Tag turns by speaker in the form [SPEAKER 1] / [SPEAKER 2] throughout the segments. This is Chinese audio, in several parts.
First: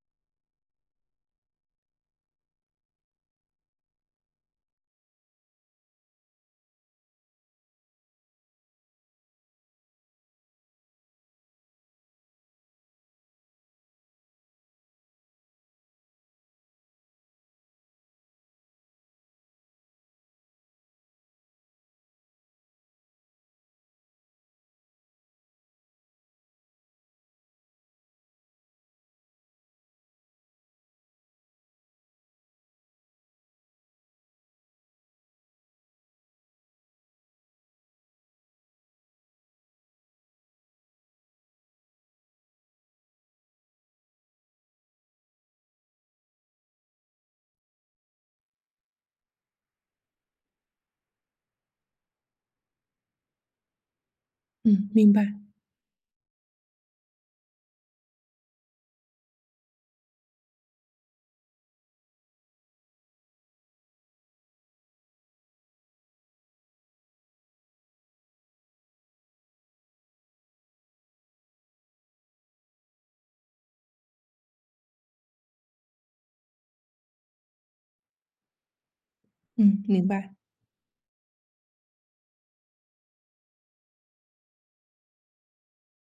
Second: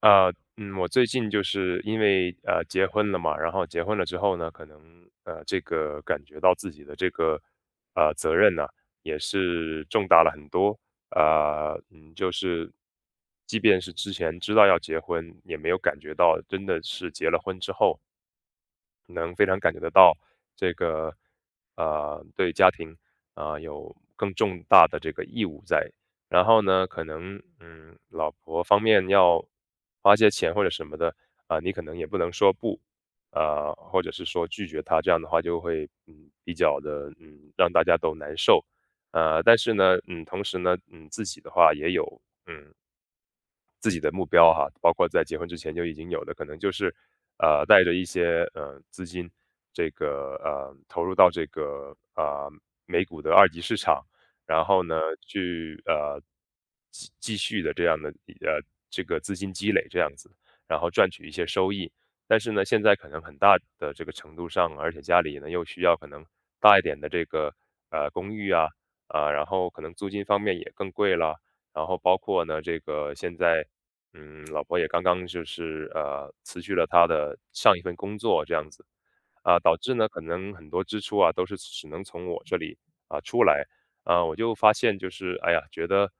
[SPEAKER 1] 啊，嗯，我最近就是因为结婚了嘛，然后结婚了之后呢，可能这个感觉到自己的这个责任呢、也是重大了很多，嗯，就是即便是之前知道要结婚，也没有感觉到真的是结了婚之后，能非常感觉得到这个对家庭啊、有更重大的这个义务在。然后呢，可能嗯老婆方面要花些钱或者什么的啊、你可能也不能说不。啊、或者是说拒绝他，这样的话就会嗯比较的嗯让大家都难受，但是呢，嗯，同时呢，嗯，自己的话也有自己的目标哈，包括在结婚之前就已经有的，可能就是，带着一些资金，这个投入到这个美股的二级市场，然后
[SPEAKER 2] 嗯，
[SPEAKER 1] 呢
[SPEAKER 2] 明白。
[SPEAKER 1] 去继续的这样的这个资金积累这样子，然后赚取一些收益。但是呢，现在可能很大的这个程度上，而且家里呢又需要可能大一点的这个公寓啊啊、然后可能租金方面也更贵了，然后包括呢这个现在嗯，老婆也刚刚就是辞去了她的上一份工作这样子，啊、导
[SPEAKER 2] 嗯，
[SPEAKER 1] 致
[SPEAKER 2] 明
[SPEAKER 1] 呢可
[SPEAKER 2] 白。
[SPEAKER 1] 能很多支出啊都是只能从我这里啊、出来，啊、我就发现就是哎呀，觉得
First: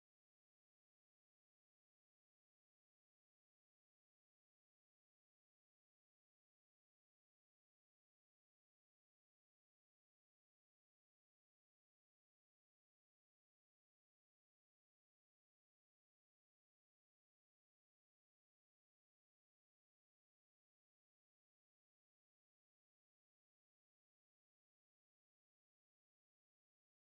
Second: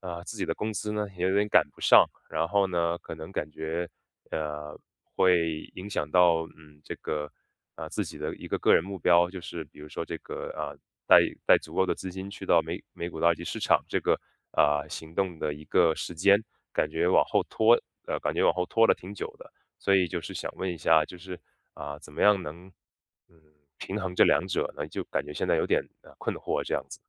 [SPEAKER 1] 啊、自己的工资呢也有点赶不上，然后呢可能感觉呃会影响到嗯这个啊，自己的一个个人目标，就是比如说这个啊，带带足够的资金去到美股的二级市场这个啊、行动的一个时间，感觉往后拖，感觉往后拖了挺久的，所以就是想问一下，就是啊、怎么样能嗯平衡这两者呢？就感觉现在有点困惑这样子。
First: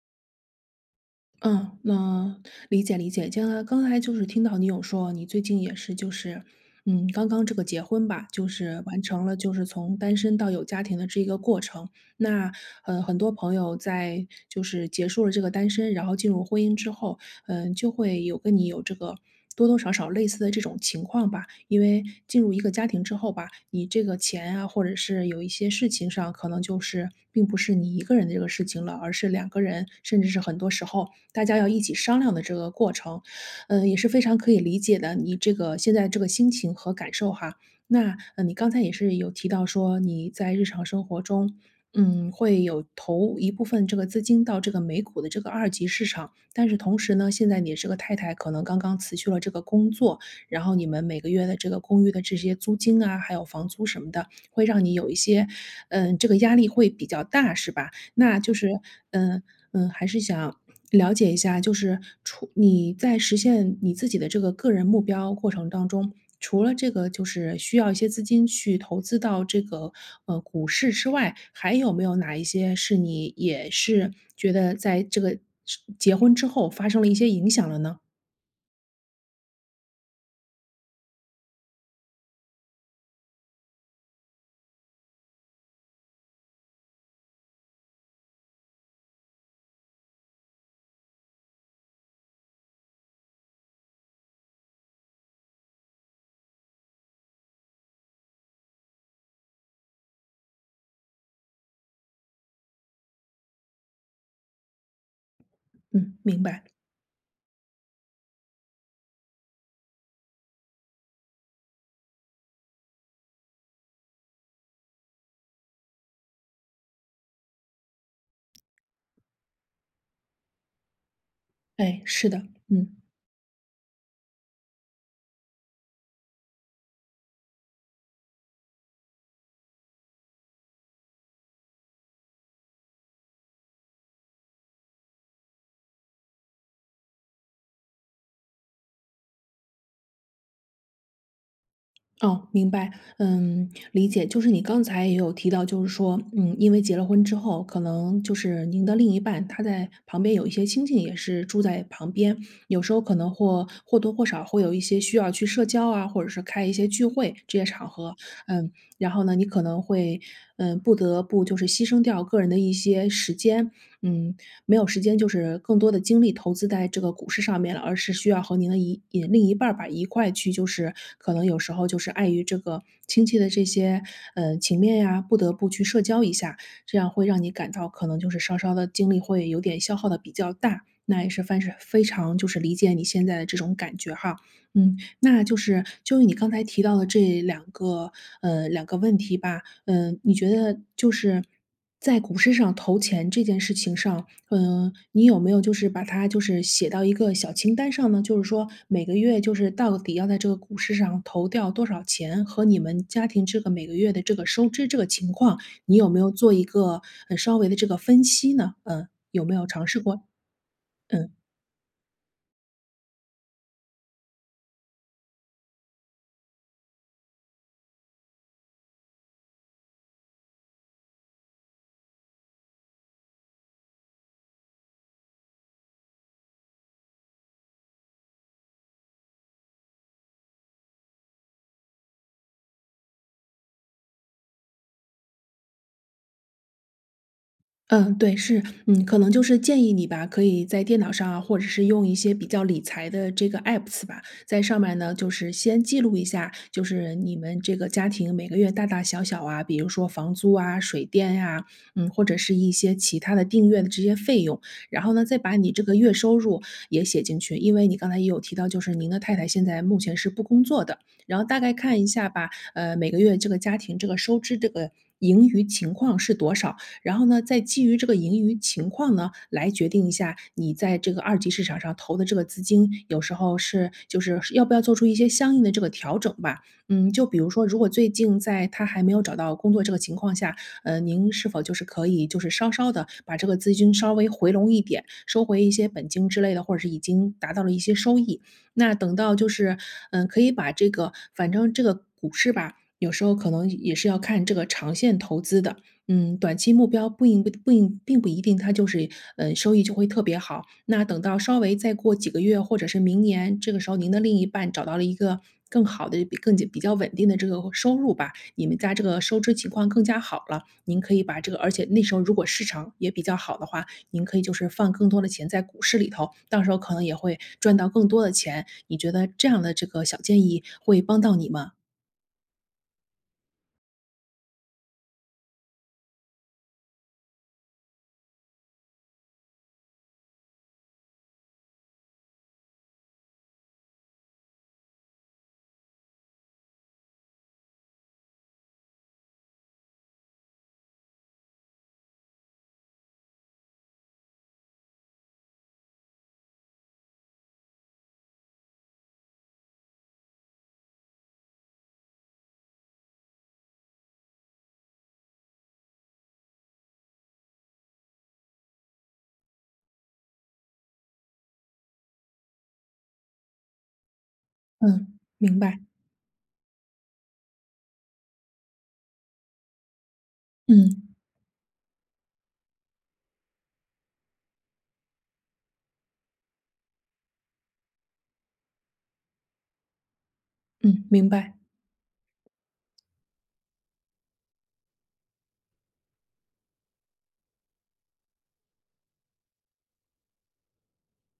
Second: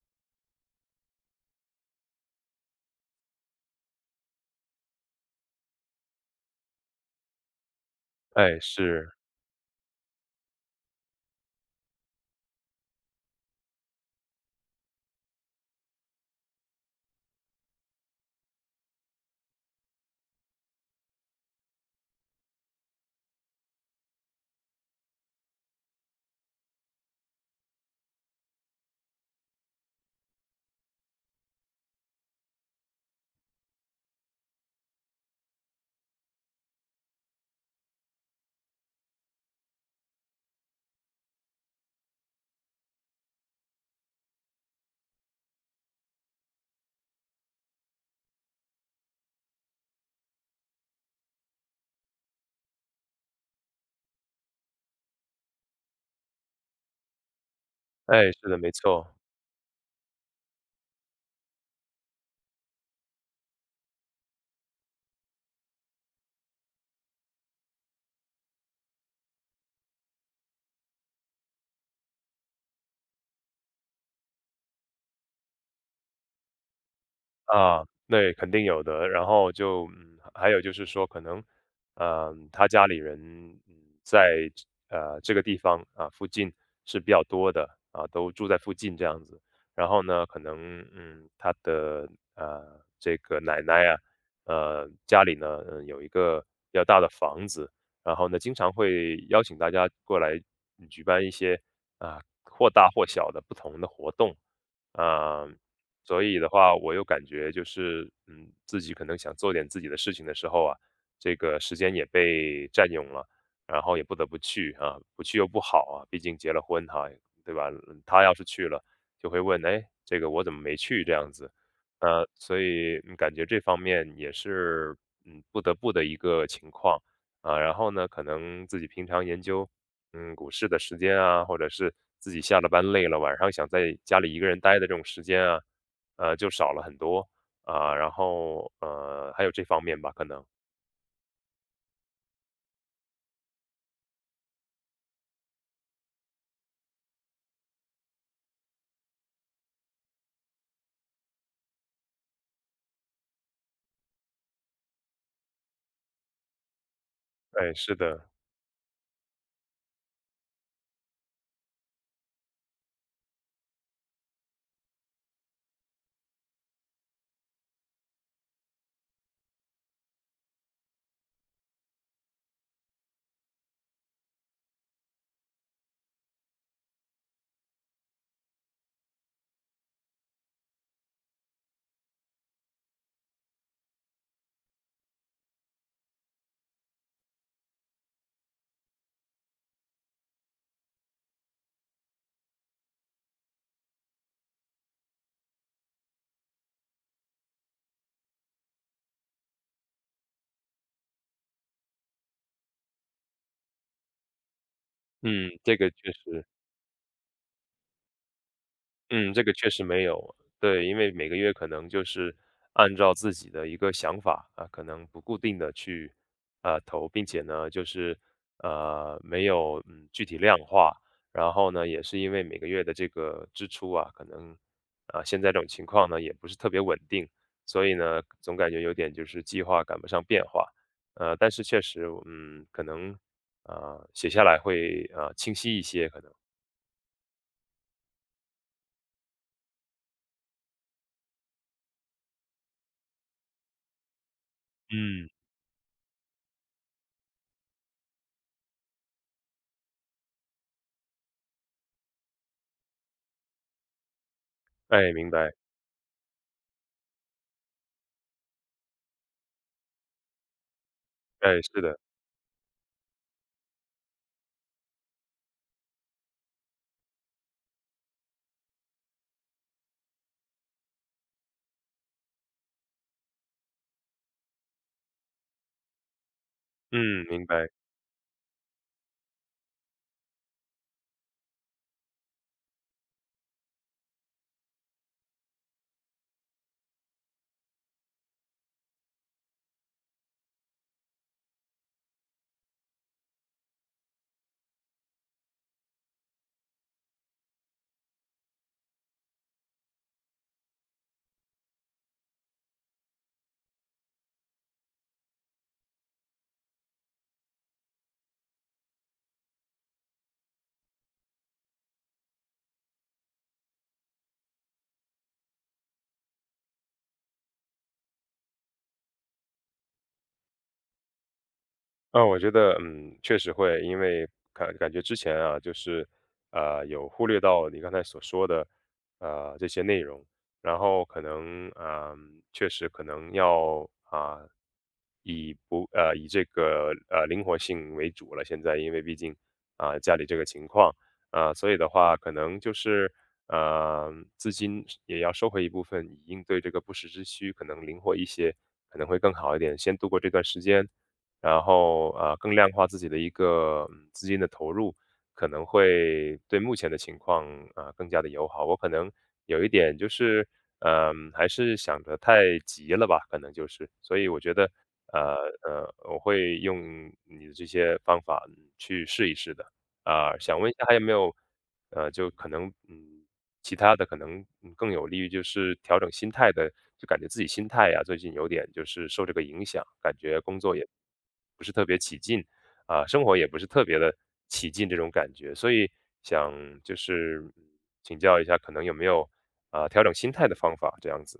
[SPEAKER 2] 嗯，那理解理解。刚才就是听到你有说，你最近也是就是，刚刚这个结婚吧，就
[SPEAKER 1] 哎，
[SPEAKER 2] 是完
[SPEAKER 1] 是，
[SPEAKER 2] 成了就是从单身到有家庭的这一个过程。那很多朋友在就是结束了这个单身，然后进入婚姻之后，就会有跟你有这个多多少少类似的这种情况吧。因为进入一个家庭之后吧，你这个钱啊，或者是有一些事情上，可能就是并不是你一个人的这个事情了，而是两个人，甚至是很多时候大家要一起商量的这个过程。嗯，也是非常可以理解的，你这个现在这个心情和感受哈。那你刚才也是有提到说，你在日常生活中会有投一部分这个资金到这个美股的这个二级市场，但是同时呢，现在你这个太太可能刚刚辞去了这个工作，然后你们每个月的这个公寓的这些租金啊，还有房租什么的，会让你有一些，这个压力会比较大，是吧？
[SPEAKER 1] 哎，
[SPEAKER 2] 那
[SPEAKER 1] 是
[SPEAKER 2] 就
[SPEAKER 1] 的，
[SPEAKER 2] 是，
[SPEAKER 1] 没错，
[SPEAKER 2] 嗯还是想了解一下，就是除你在实现你自己的这个个人目标过程当中，除了这个就是需要一些资金去投资到这个股市之外，还有没有哪一些是你也是觉得在这个是结婚之后发生了一些影响了
[SPEAKER 1] 啊，
[SPEAKER 2] 呢？
[SPEAKER 1] 那肯定有的。然后就嗯，还有就是说，可能，嗯，他家里人嗯，在这个地方啊附近是比较多的啊，都住在附近这样子。然后呢，可能嗯，他的这个奶奶啊，家里呢，嗯，有一个比较大的房子，然后呢，经常会邀请大家过来嗯举办一些啊或大或小的不同的活动。啊、
[SPEAKER 2] 嗯，
[SPEAKER 1] 所以
[SPEAKER 2] 明
[SPEAKER 1] 的
[SPEAKER 2] 白。
[SPEAKER 1] 话，我又感觉就是，嗯，自己可能想做点自己的事情的时候啊，这个时间也被占用了，然后也不得不去啊，不去又不好啊，毕竟结了婚哈、对吧？嗯他要是去了，就会问，哎，这个我怎么没去这样子？
[SPEAKER 2] 哎，是的。
[SPEAKER 1] 所
[SPEAKER 2] 嗯。
[SPEAKER 1] 以嗯感觉这方面也是，嗯，不得不的一个情况啊。然后呢，可能自己平常研究，嗯，股市的时间啊，或者是自己下了班累了，晚上想在家里一个人待的这种时间啊。就少了很多啊，然后还有这方面吧，可能。
[SPEAKER 2] 哦，明白。嗯，理解。就是你刚才也有提到，就是说，因为结了婚之后，可能就是您的另一半他在旁边有一些亲戚也是住在旁边，有时候可能或多或少会有一些需要去社交啊，或者是开一些聚会这些
[SPEAKER 1] 哎，
[SPEAKER 2] 场
[SPEAKER 1] 是
[SPEAKER 2] 合。
[SPEAKER 1] 的，
[SPEAKER 2] 嗯，然后呢,你可能会，不得不就是牺牲掉个人的一些时间，嗯，没有时间就是更多的精力投资在这个股市上面了，而是需要和您的另一半儿吧一块去，就是可能有时候就是碍于这个亲戚的这些情面呀，不得不去社交一下，这样会让你感到可能就是稍稍的精力会有点消耗的比较大。那也是凡是非常就是理解你现在的这种感觉哈。嗯，那就是就你刚才提到的这两个问题吧。嗯、你觉得就是在股市上投钱这件事情上，你有没有就是把它就是写到一个小清单上呢？就是说每个月就是到底要在这个股市上投掉多少钱，和你们家庭这个每个月的这个收支这个情
[SPEAKER 1] 嗯，
[SPEAKER 2] 况，
[SPEAKER 1] 这个
[SPEAKER 2] 你有
[SPEAKER 1] 确
[SPEAKER 2] 没有
[SPEAKER 1] 实。
[SPEAKER 2] 做一个，稍微的这个分析呢？嗯，
[SPEAKER 1] 嗯，
[SPEAKER 2] 有
[SPEAKER 1] 这个
[SPEAKER 2] 没有
[SPEAKER 1] 确实
[SPEAKER 2] 尝试
[SPEAKER 1] 没
[SPEAKER 2] 过？
[SPEAKER 1] 有。对，因为每
[SPEAKER 2] 嗯。
[SPEAKER 1] 个月可能就是按照自己的一个想法啊，可能不固定的去，啊投，并且呢，就是没有嗯具体量化。然后呢，也是因为每个月的这个支出啊，可能啊、现在这种情况呢也不是特别稳定，所以呢，总感觉有点就是计划赶不上变化。但是确实，嗯，可能啊、写下来会啊、清晰一些，可能。
[SPEAKER 2] 嗯，对，是。嗯，可能就是建议你吧，可以在电脑上啊，或者是用一些比较理财的这个 apps 吧，在上面呢，就
[SPEAKER 1] 嗯，
[SPEAKER 2] 是先记录一下，就是你们这个家庭每个月大大小小啊，比如说房租啊、水电呀、或者是一些其他的订阅的这些费用。然后
[SPEAKER 1] 哎，
[SPEAKER 2] 呢，
[SPEAKER 1] 明
[SPEAKER 2] 再
[SPEAKER 1] 白。
[SPEAKER 2] 把你这个月收入也写进去，因为你刚才也有提到，就是您的太太现在目前是不工作的，然后
[SPEAKER 1] 哎，
[SPEAKER 2] 大概
[SPEAKER 1] 是的。
[SPEAKER 2] 看一下吧，每个月这个家庭这个收支这个盈余情况是多少。然后呢，再基于这个盈余情况呢，来决定一下你在这个二级市场上投的这个资金，有时候是就是要不要做出一些相应的这个调整吧。嗯，就
[SPEAKER 1] 嗯，
[SPEAKER 2] 比
[SPEAKER 1] 明
[SPEAKER 2] 如说，
[SPEAKER 1] 白。
[SPEAKER 2] 如果最近在他还没有找到工作这个情况下，您是否就是可以就是稍稍的把这个资金稍微回笼一点，收回一些本金之类的，或者是已经达到了一些收益。那等到就是，可以把这个，反正这个股市吧，有时候可能也是要看这个长线投资的。嗯，短期目标不应不不一并不一定它就是，收益就会特别好。那等到稍微再过几个月或者是明年，这个时候您的另一半找到了一个更好的、比较稳定的这个收入吧，你们家这个收支情况更加好了，您可以把这个而且那时候如果市场也比较好的话，您可以就是放更多的钱在股市里头，到时候可能也会赚到更多的钱。你觉得这样的这个小建议会帮到你吗？
[SPEAKER 1] 啊，我觉得，嗯，确实会，因为感觉之前啊，就是，啊，有忽略到你刚才所说的，这些内容，然后可能，嗯、确实可能要啊、以不以这个，灵活性为主了，现在因为毕竟，啊，家里这个情况，啊，所以的话可能就是，资金也要收回一部分，以应对这个不时之需，可能灵活一些，可能会更好一点，先度过这段时间。然后，更量化自己的一个，嗯，资金的投入，可能会对目前的情况，啊，更加的友好。我可能有一点就是，嗯还是想得太急了吧，可能就是。所以我觉得
[SPEAKER 2] 嗯，
[SPEAKER 1] 呃
[SPEAKER 2] 明白。
[SPEAKER 1] 我会用你的这些方法，嗯去试一试的。啊，想问一下还有
[SPEAKER 2] 嗯。
[SPEAKER 1] 没有，就可能，嗯，其他的可能，嗯更有利于就是调整心态的，就感觉自己心态呀，最近有点就是受这个影响，感觉工作也
[SPEAKER 2] 嗯，明白。
[SPEAKER 1] 不是特别起劲，啊，生活也不是特别的起劲这种感觉，所以想就是嗯请教一下，可能有没有啊，调整心态的方法这样子？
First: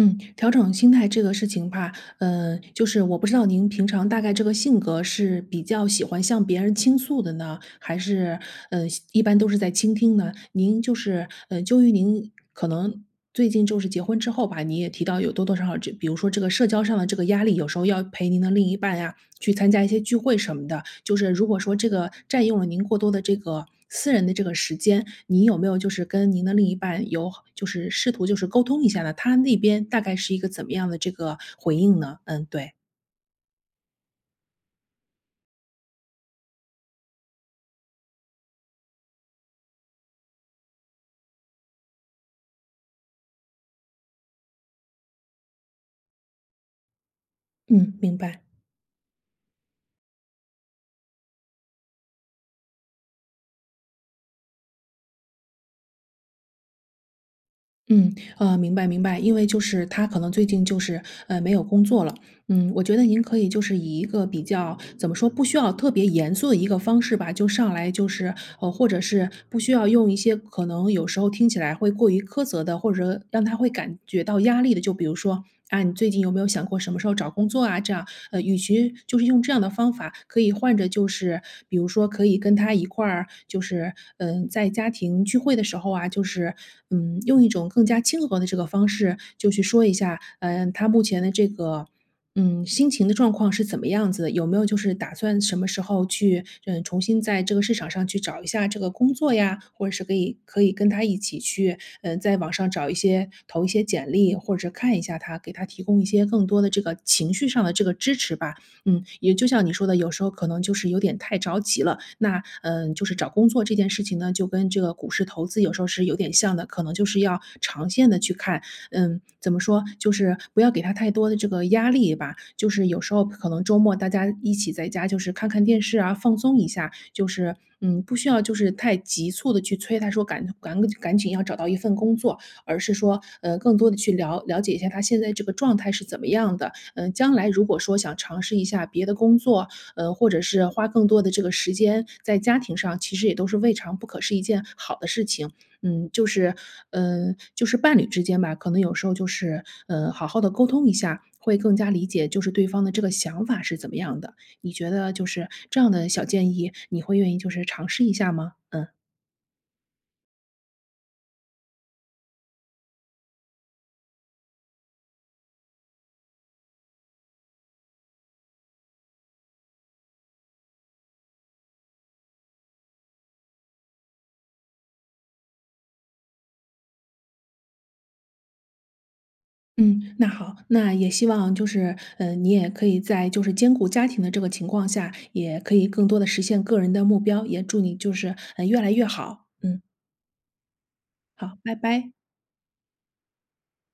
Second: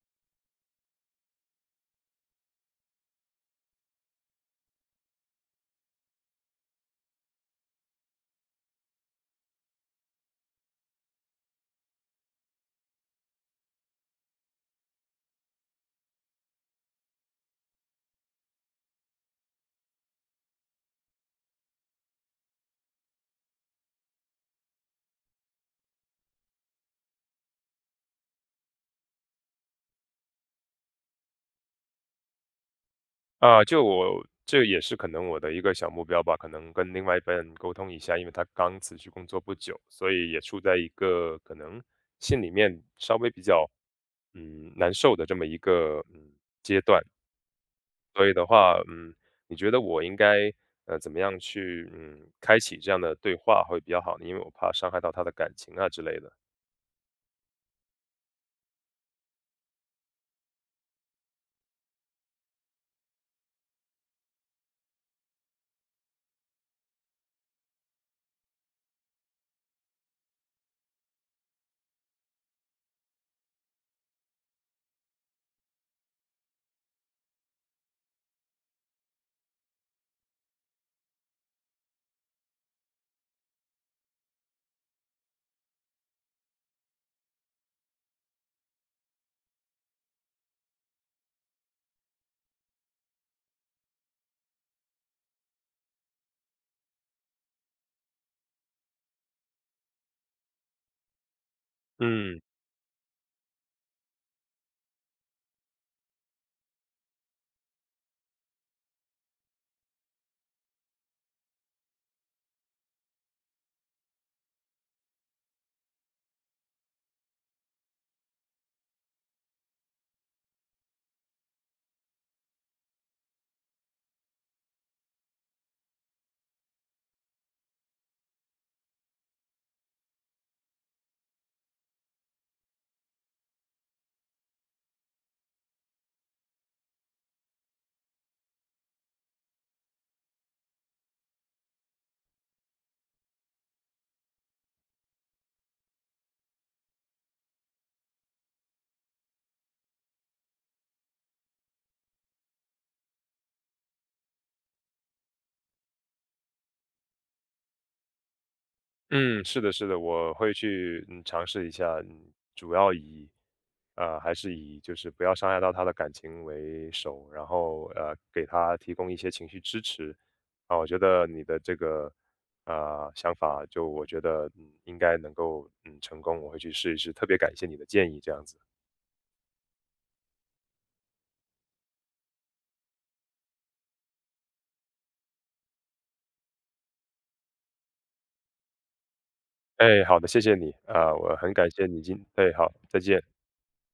[SPEAKER 2] 嗯，调整心态这个事情吧，就是我不知道您平常大概这个性格是比较喜欢向别人倾诉的呢，还是一般都是在倾听呢？您就是嗯，就于您可能最近就是结婚之后吧，你也提到有多多少少这比如说这个社交上的这个压力，有时候要陪您的另一半呀，去参加一些聚会什么的。就是如果说这个占用了您过多的这个私人的这个时间，您有没有就是跟您的另一半有就是试图就是沟通一下呢？他那边大概是一个怎么样的这个回应呢？嗯，对。
[SPEAKER 1] 啊，就我这也是可能我的一个小目标吧，可能跟另外一半沟通一下，因为他刚辞去工作不久，所以也处在一个可能心里面稍微比较嗯难受的这么一个嗯，
[SPEAKER 2] 嗯，明
[SPEAKER 1] 所以
[SPEAKER 2] 白。
[SPEAKER 1] 的话嗯，你觉得我应该怎么样去嗯开启这样的对话会比较好呢？因为我怕伤害到他的感情啊之类的。
[SPEAKER 2] 嗯，明白明白，因为就是他可能最近就是没有工作了。嗯，我觉得您可以就是以一个比较怎么说，不需要特别严肃的一个方式吧，就上来就是或者是不需要用一些可能有时候听起来会过于苛责的，或者让他会感觉到压力的，就比如说。啊，你最近有没有想过什么时候找工作啊？这样，与其就是用这样的方法，可以换着就是，比如说可以跟他一块儿，就是在家庭聚会的时候啊，就是用一种更加亲和的这个方式，就去说一下，嗯、他目前的这个。嗯，心情的状况是怎么样子的？有没有就是打算什么时候去，重新在这个市场上去找一下这个工作呀？或者是可以跟他一起去，在
[SPEAKER 1] 嗯。
[SPEAKER 2] 网上找一些投一些简历，或者看一下他，给他提供一些更多的这个情绪上的这个支持吧。嗯，也就像你说的，有时候可能就是有点太着急了。那嗯，就是找工作这件事情呢，就跟这个股市投资有时候是有点像的，可能就是要长线的去看。嗯，怎么说，就是不要给他太多的这个压力吧。就是有时候可能周末大家一起在家，就是看看电视啊，放松一下，就是不需要就是太急促的去催他说赶紧要找到一份工作，而是说更多的去了解一下他现在这个状态是怎么样的。嗯、将来如果说想尝试一下别的工作，或者是花更多的这个时间在家庭上，其实也都是未尝不可是一件好的事情。嗯，就是，就是伴侣之间吧，可能有时候就是，好好的沟通一下，会更加理解就是对方的这个想法是怎么样的。你觉得就是这样的小建议，你会愿意就是尝试一下吗？
[SPEAKER 1] 嗯，是的，是的，我会去嗯尝试一下，嗯，主要以还是以就是不要伤害到他的感情为首，然后给他提供一些情绪支持啊，我觉得你的这个想法就我觉得嗯应该能够嗯成功，我会去试一试，特别感谢你的建议，这样子。
[SPEAKER 2] 嗯，那好，那也希望就是，你也可以在就是兼顾家庭的这个情况下，也可以更多的实现个人的目标，也祝你就是，越来越好。嗯，
[SPEAKER 1] 哎，好的，谢谢你啊，我很
[SPEAKER 2] 好，
[SPEAKER 1] 感
[SPEAKER 2] 拜
[SPEAKER 1] 谢你
[SPEAKER 2] 拜。
[SPEAKER 1] 今，对，好，再见。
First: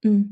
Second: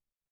[SPEAKER 2] 嗯。